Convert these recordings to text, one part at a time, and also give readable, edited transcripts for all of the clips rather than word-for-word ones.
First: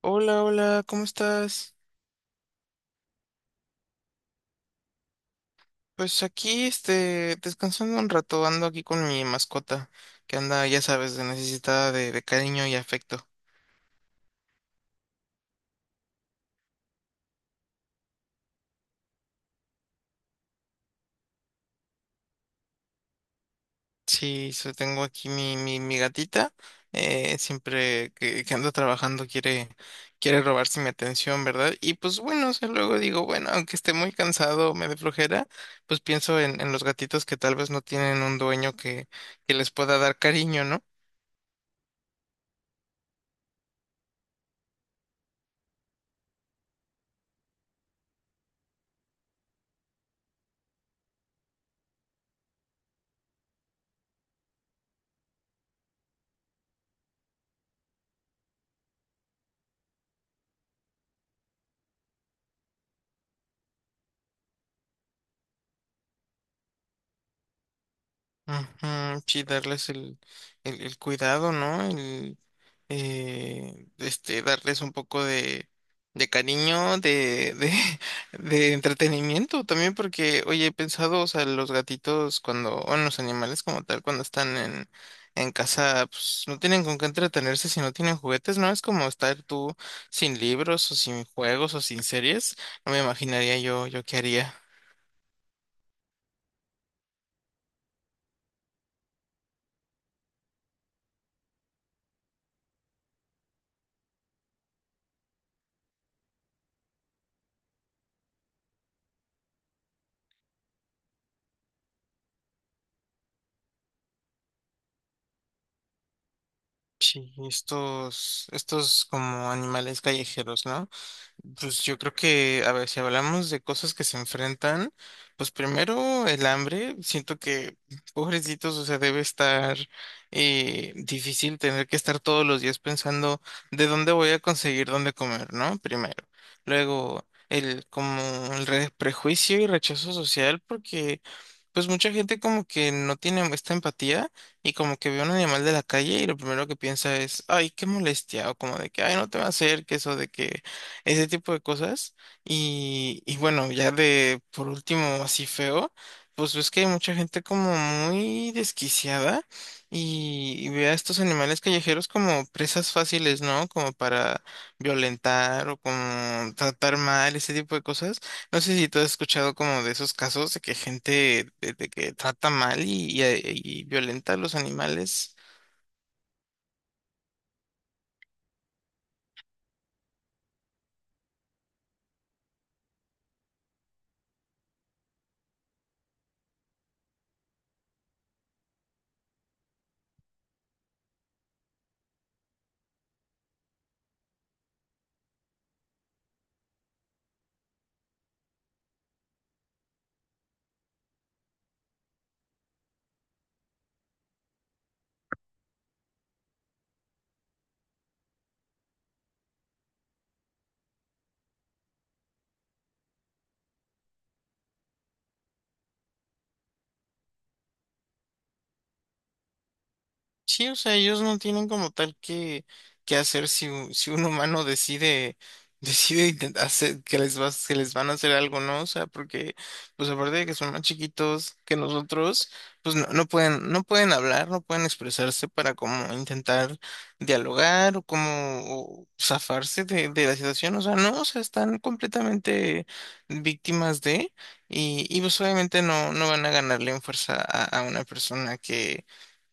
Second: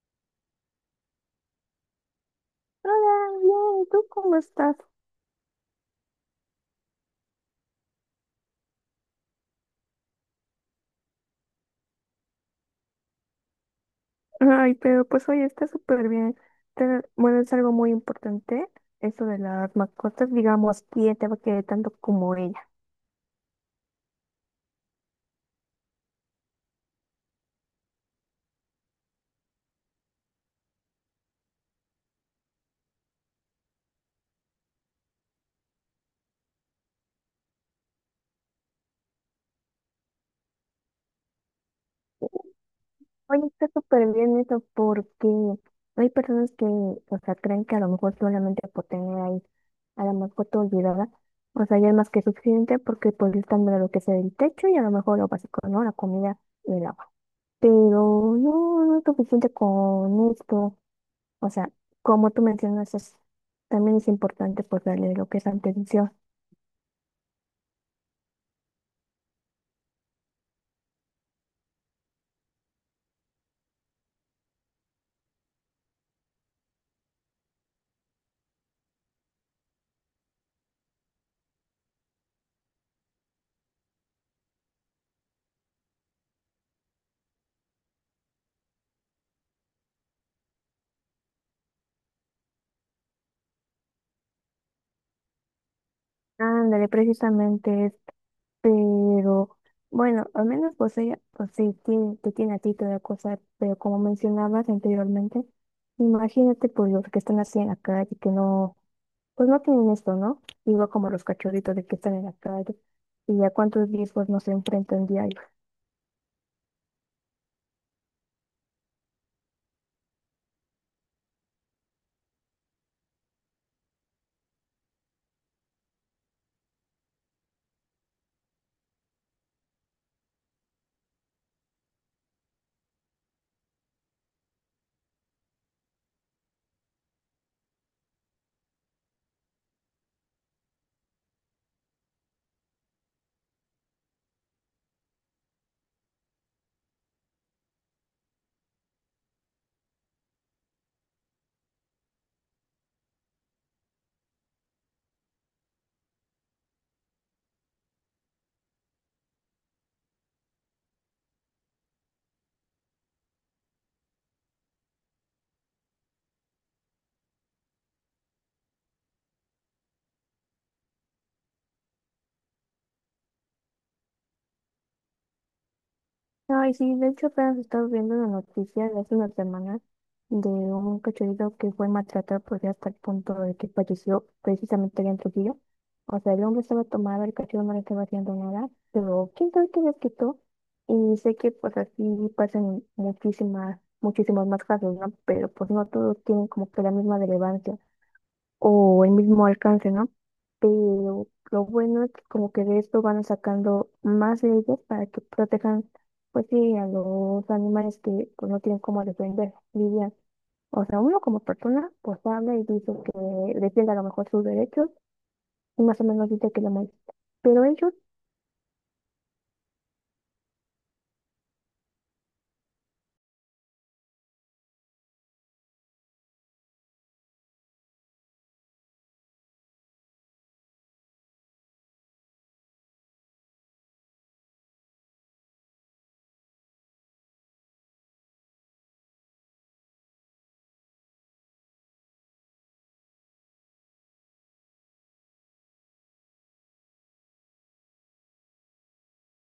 Hola, hola, ¿cómo estás? Hola, bien, ¿tú cómo estás? Pues aquí, descansando un rato, ando aquí con mi mascota, que anda, ya sabes, de necesitada de cariño y afecto. Ay, pero pues hoy está súper bien. Bueno, es algo muy importante, eso de las mascotas, digamos, quién te va a querer tanto como ella. Sí, tengo aquí mi gatita, siempre que ando trabajando quiere robarse mi atención, ¿verdad? Y pues bueno, o sea, luego digo, bueno, aunque esté muy cansado, me dé flojera, pues pienso en los gatitos que tal vez no tienen un que les pueda dar cariño, ¿no? Oye, está súper bien eso porque hay personas que, o sea, creen que a lo mejor solamente por tener ahí a la mascota olvidada, o sea, ya es más que suficiente porque pues le están dando lo que sea el techo y a lo mejor lo básico, ¿no? La comida y el agua. Pero no es suficiente con esto. O sea, como tú mencionas, también es importante pues darle lo que es atención. Ujú. Sí, darles el cuidado, ¿no? Darles un poco de cariño, de entretenimiento también, porque, oye, he pensado, o sea, los gatitos cuando, o en los animales como tal, cuando en casa, pues no tienen con qué entretenerse si no tienen juguetes, ¿no? Es como estar tú sin libros o sin juegos o sin series. No me imaginaría yo qué haría. Ándale, precisamente, es- pero bueno, al menos pues ella, pues sí, tiene, te tiene a ti toda cosa, pero como mencionabas anteriormente, imagínate pues los que están así en la calle, que no, pues no tienen esto, ¿no? Igual como los cachorritos de que están en la calle y a cuántos días pues no se enfrentan diario. Sí, estos como animales callejeros, ¿no? Pues yo creo que, a ver, si hablamos de cosas que se enfrentan, pues primero el hambre, siento que, pobrecitos, o sea, debe estar difícil tener que estar todos los días pensando de dónde voy a conseguir dónde comer, ¿no? Primero. Luego, el como el re- prejuicio y rechazo social, porque pues mucha gente como que no tiene esta empatía y como que ve a un animal de la calle y lo primero que piensa es, ay, qué molestia, o como de que, ay, no te va a hacer, que eso de que ese tipo de cosas. Y bueno, ya de por último, así feo, pues ves que hay mucha gente como muy desquiciada y ve a estos animales callejeros como presas fáciles, ¿no? Como para violentar o como tratar mal, ese tipo de cosas. No sé si tú has escuchado como de esos casos de que de que trata mal y violenta a los animales. Ay, sí, de hecho apenas estaba viendo una noticia de hace unas semanas de un cachorrito que fue maltratado por hasta el punto de que falleció precisamente allá en Trujillo. O sea, el hombre estaba tomado, el cachorro no le estaba haciendo nada, pero quién sabe qué les quitó. Y sé que pues así pasan muchísimos más casos, ¿no? Pero pues no todos tienen como que la misma relevancia o el mismo alcance, ¿no? Pero lo bueno es que como que de esto van sacando más leyes para que protejan, pues sí, a los animales que pues, no tienen cómo defender, dirían. O sea, uno como persona, pues habla y dice que defiende a lo mejor sus derechos y más o menos dice que lo molesta. Pero ellos, Sí, o sea, ellos no tienen como tal que hacer si, si un humano decide, hacer que que les van a hacer algo, ¿no? O sea, porque, pues aparte de que son más chiquitos que nosotros, pues no pueden hablar, no pueden expresarse para como intentar dialogar o como o de la situación. O sea, no, o sea, están completamente víctimas de, y pues obviamente no van a ganarle en fuerza a una persona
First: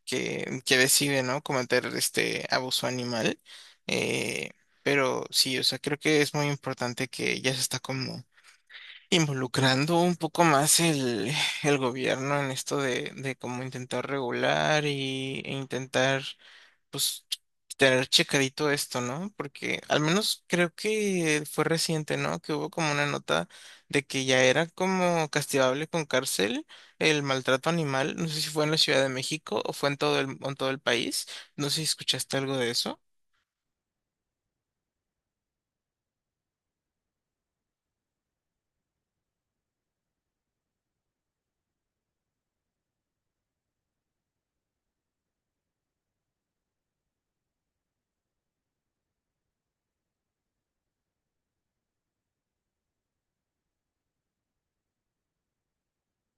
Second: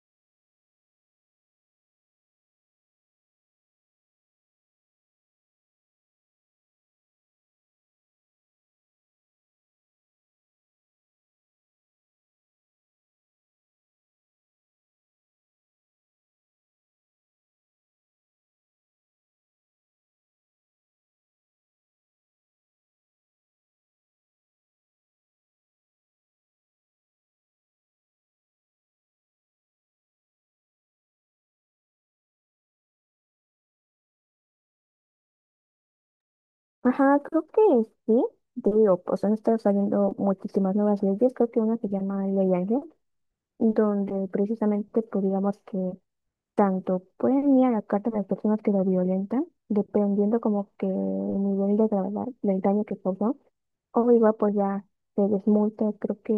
que decide, ¿no? Cometer este abuso animal. Eh, pero sí, o sea, creo que es muy importante que ya se está como involucrando un poco más el gobierno en esto de cómo intentar e intentar pues tener checadito esto, ¿no? Porque al menos creo que fue reciente, ¿no? Que hubo como una nota de que ya era como castigable con cárcel el maltrato animal. No sé si fue en la Ciudad de México o fue en en todo el país. No sé si escuchaste algo de eso. ajá, creo que sí, te digo, pues han estado saliendo muchísimas nuevas leyes, creo que una se llama Ley Ángel, donde precisamente, pues digamos que tanto pueden ir a la carta de las personas que lo violentan, dependiendo como que el nivel de gravedad del daño que causó, o igual pues ya se les multa, creo que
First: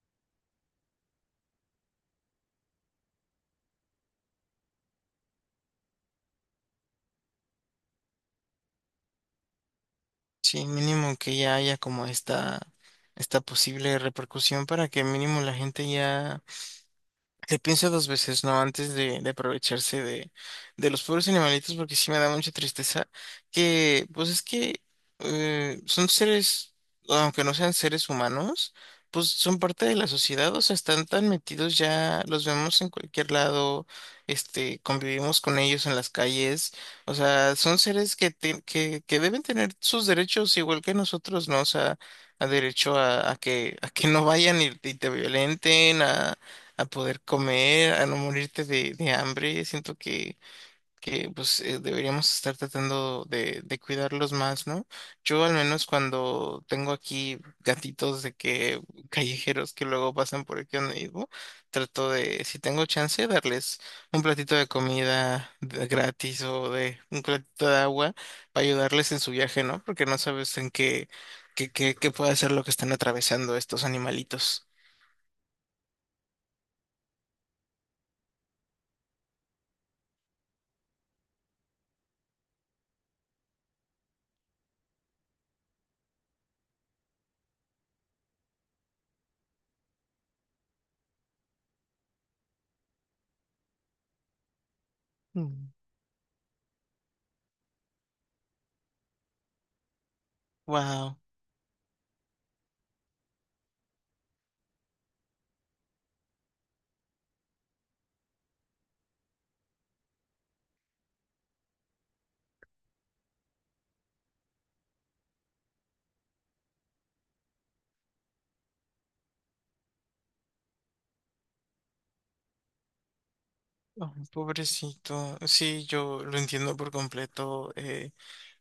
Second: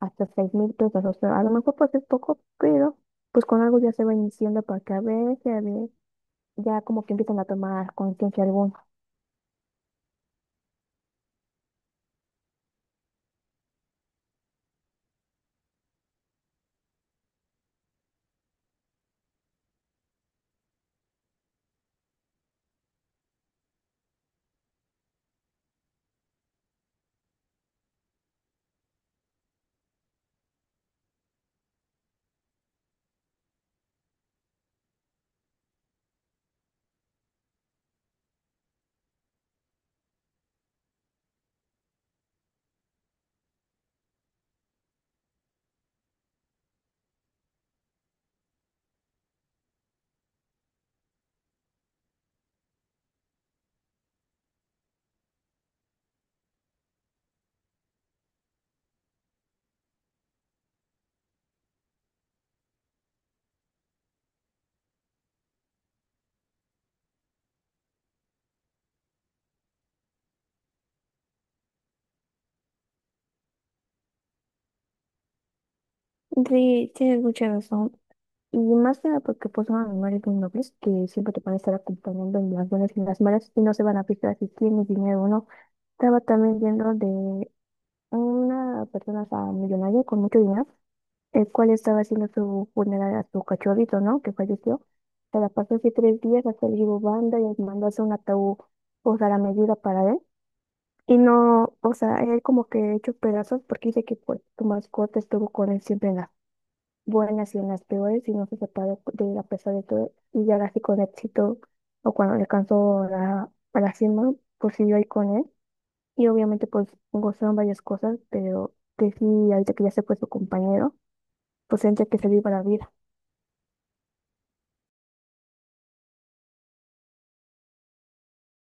hasta 6000 pesos, o sea, a lo mejor pues es poco, pero pues con algo ya se va iniciando para que a ver, ya, ya como que empiezan a tomar conciencia alguna. Sí, mínimo que ya haya como esta posible repercusión para que mínimo la gente ya le pienso dos veces, ¿no? Antes de aprovecharse de los pobres animalitos, porque sí me da mucha tristeza que, pues es que son seres, aunque no sean seres humanos, pues son parte de la sociedad, o sea, están tan metidos ya, los vemos en cualquier lado, convivimos con ellos en las calles, o sea, son seres que deben tener sus derechos igual que nosotros, ¿no? O sea, a derecho a que no vayan y te violenten, a poder comer, a no morirte de hambre. Siento que pues deberíamos estar tratando de cuidarlos más, ¿no? Yo al menos cuando tengo aquí gatitos de que callejeros que luego pasan por aquí donde vivo, trato de, si tengo chance, darles un platito de gratis o de un platito de agua para ayudarles en su viaje, ¿no? Porque no sabes en qué puede ser lo que están atravesando estos animalitos. Sí, tienes mucha razón. Y más que nada porque pues son animales muy nobles que siempre te van a estar acompañando en las buenas y en las malas y no se van a fijar si tienes dinero o no. Estaba también viendo una persona, o sea, millonaria con mucho dinero, el cual estaba haciendo su funeral a su cachorrito, ¿no? Que falleció. Se la Mm. pasó así tres días, hasta el llevó banda y les mandó a hacer un ataúd, o sea, la medida para él. Wow. Y no, o sea, él como que hecho pedazos porque dice que pues tu mascota estuvo con él siempre en las buenas y en las peores y no se separó de él a pesar de todo. Y ya así con éxito, o cuando le alcanzó la, a la cima, pues siguió ahí con él. Y obviamente pues gozaron varias cosas, pero que sí, ahorita que ya se fue su compañero, pues tendría que salir para la vida. Ay, pobrecito. Sí, yo lo entiendo por completo.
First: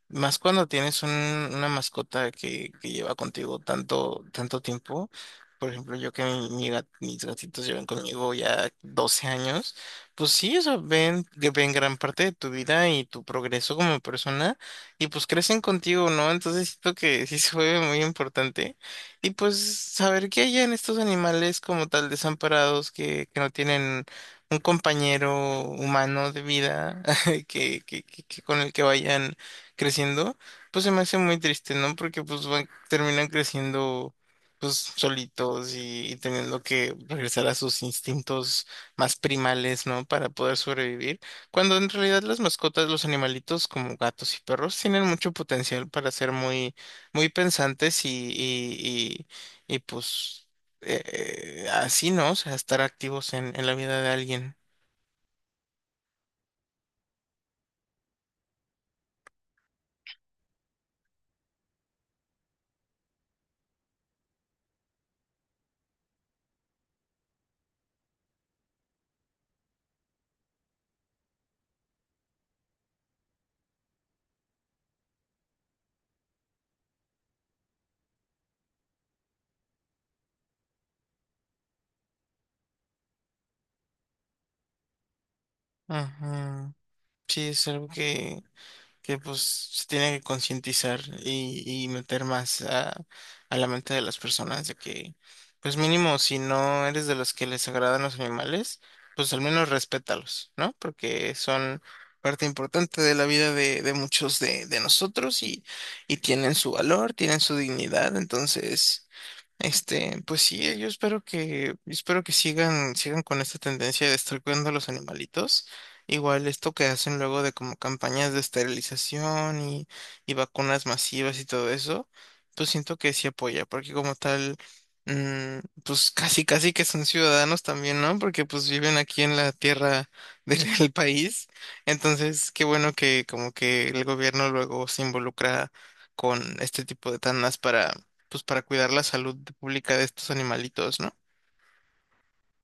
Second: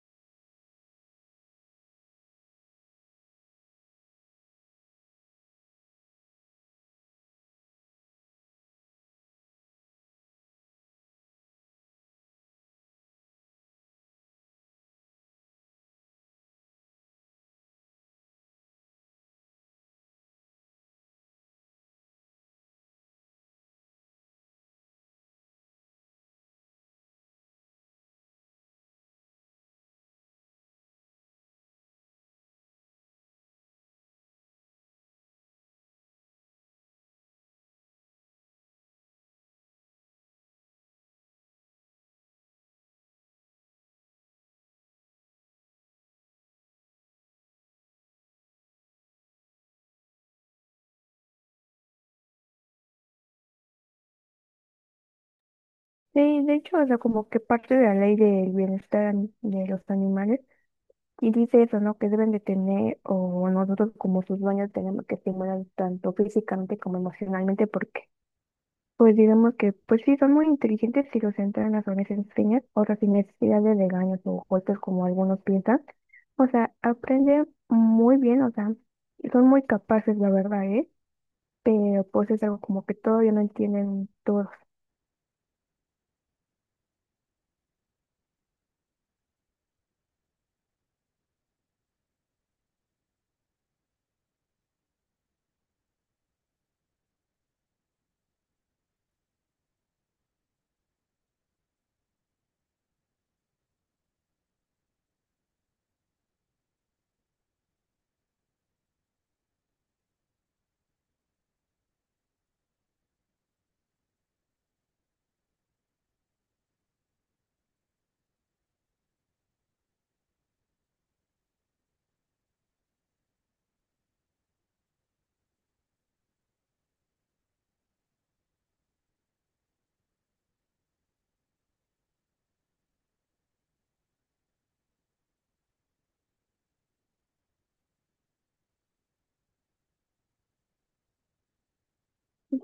Más cuando tienes una mascota que lleva contigo tanto tiempo. Por ejemplo, yo que mis gatitos llevan conmigo ya 12 años, pues sí, o sea, ven, que ven gran parte de tu vida y tu progreso como persona y pues crecen contigo, ¿no? Entonces siento que sí se vuelve muy importante. Y pues saber que hay en estos animales como tal desamparados que no tienen un compañero humano de vida que con el que vayan creciendo, pues se me hace muy triste, ¿no? Porque pues van, terminan creciendo pues solitos y teniendo que regresar a sus instintos más primales, ¿no? Para poder sobrevivir. Cuando en realidad las mascotas, los animalitos como gatos y perros tienen mucho potencial para ser muy pensantes pues así, ¿no? O sea, estar activos en la vida de alguien. Sí, de hecho, o sea, como que parte de la ley del bienestar de los animales, y dice eso, ¿no? Que deben de tener, o nosotros como sus dueños tenemos que estimular tanto físicamente como emocionalmente, porque pues digamos que, pues sí, son muy inteligentes si los entrenas o les enseñas, o sea, sin necesidad de regaños o golpes como algunos piensan. O sea, aprenden muy bien, o sea, y son muy capaces, la verdad, ¿eh? Pero pues es algo como que todavía no entienden todos. Ajá. Sí, es algo que pues se tiene que concientizar y meter más a la mente de las personas de que, pues mínimo, si no eres de los que les agradan los animales, pues al menos respétalos, ¿no? Porque son parte importante de la vida de muchos de nosotros y tienen su valor, tienen su dignidad, entonces... pues sí, yo espero que sigan con esta tendencia de estar cuidando a los animalitos. Igual esto que hacen luego de como campañas de esterilización y vacunas masivas y todo eso, pues siento que sí apoya, porque como tal, pues casi casi que son ciudadanos también, ¿no? Porque pues viven aquí en la tierra del país. Entonces, qué bueno que como que el gobierno luego se involucra con este tipo de tandas para pues para cuidar la salud pública de estos animalitos, ¿no?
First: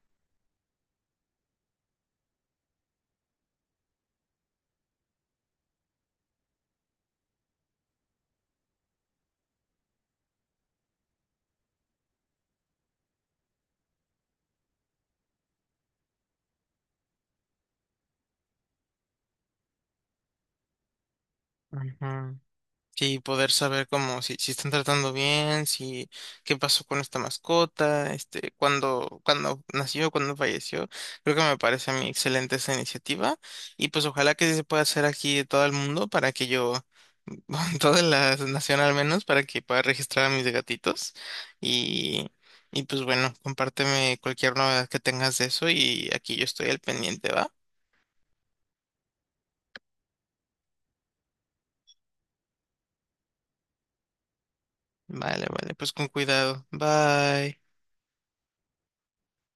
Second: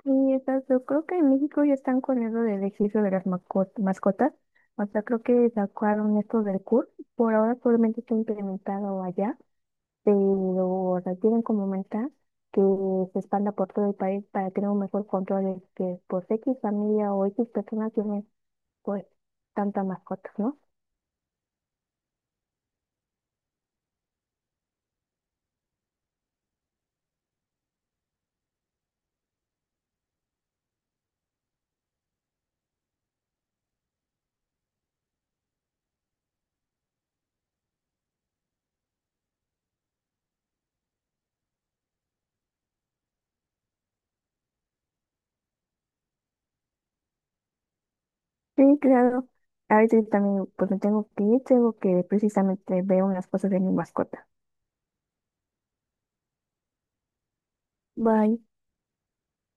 Sí, exacto. Yo creo que en México ya están con eso del ejercicio de las mascotas. O sea, creo que sacaron esto del CUR. Por ahora solamente está implementado allá pero requieren como meta que se expanda por todo el país para tener un mejor control de que por X familia o X personas tienen pues tantas mascotas, ¿no? Ujú. Sí, poder saber cómo, si están tratando bien, si qué pasó con esta mascota, cuándo nació, cuándo falleció. Creo que me parece a mí excelente esa iniciativa. Y pues ojalá que sí se pueda hacer aquí de todo el mundo para que yo, toda la nación al menos, para que pueda registrar a mis gatitos. Y, y pues bueno, compárteme cualquier novedad que tengas de eso y aquí yo estoy al pendiente, ¿va? Sí, claro. A veces también pues me tengo que ir, tengo que precisamente ver unas cosas de mi mascota. Vale, vale, pues con cuidado. Bye. Bye.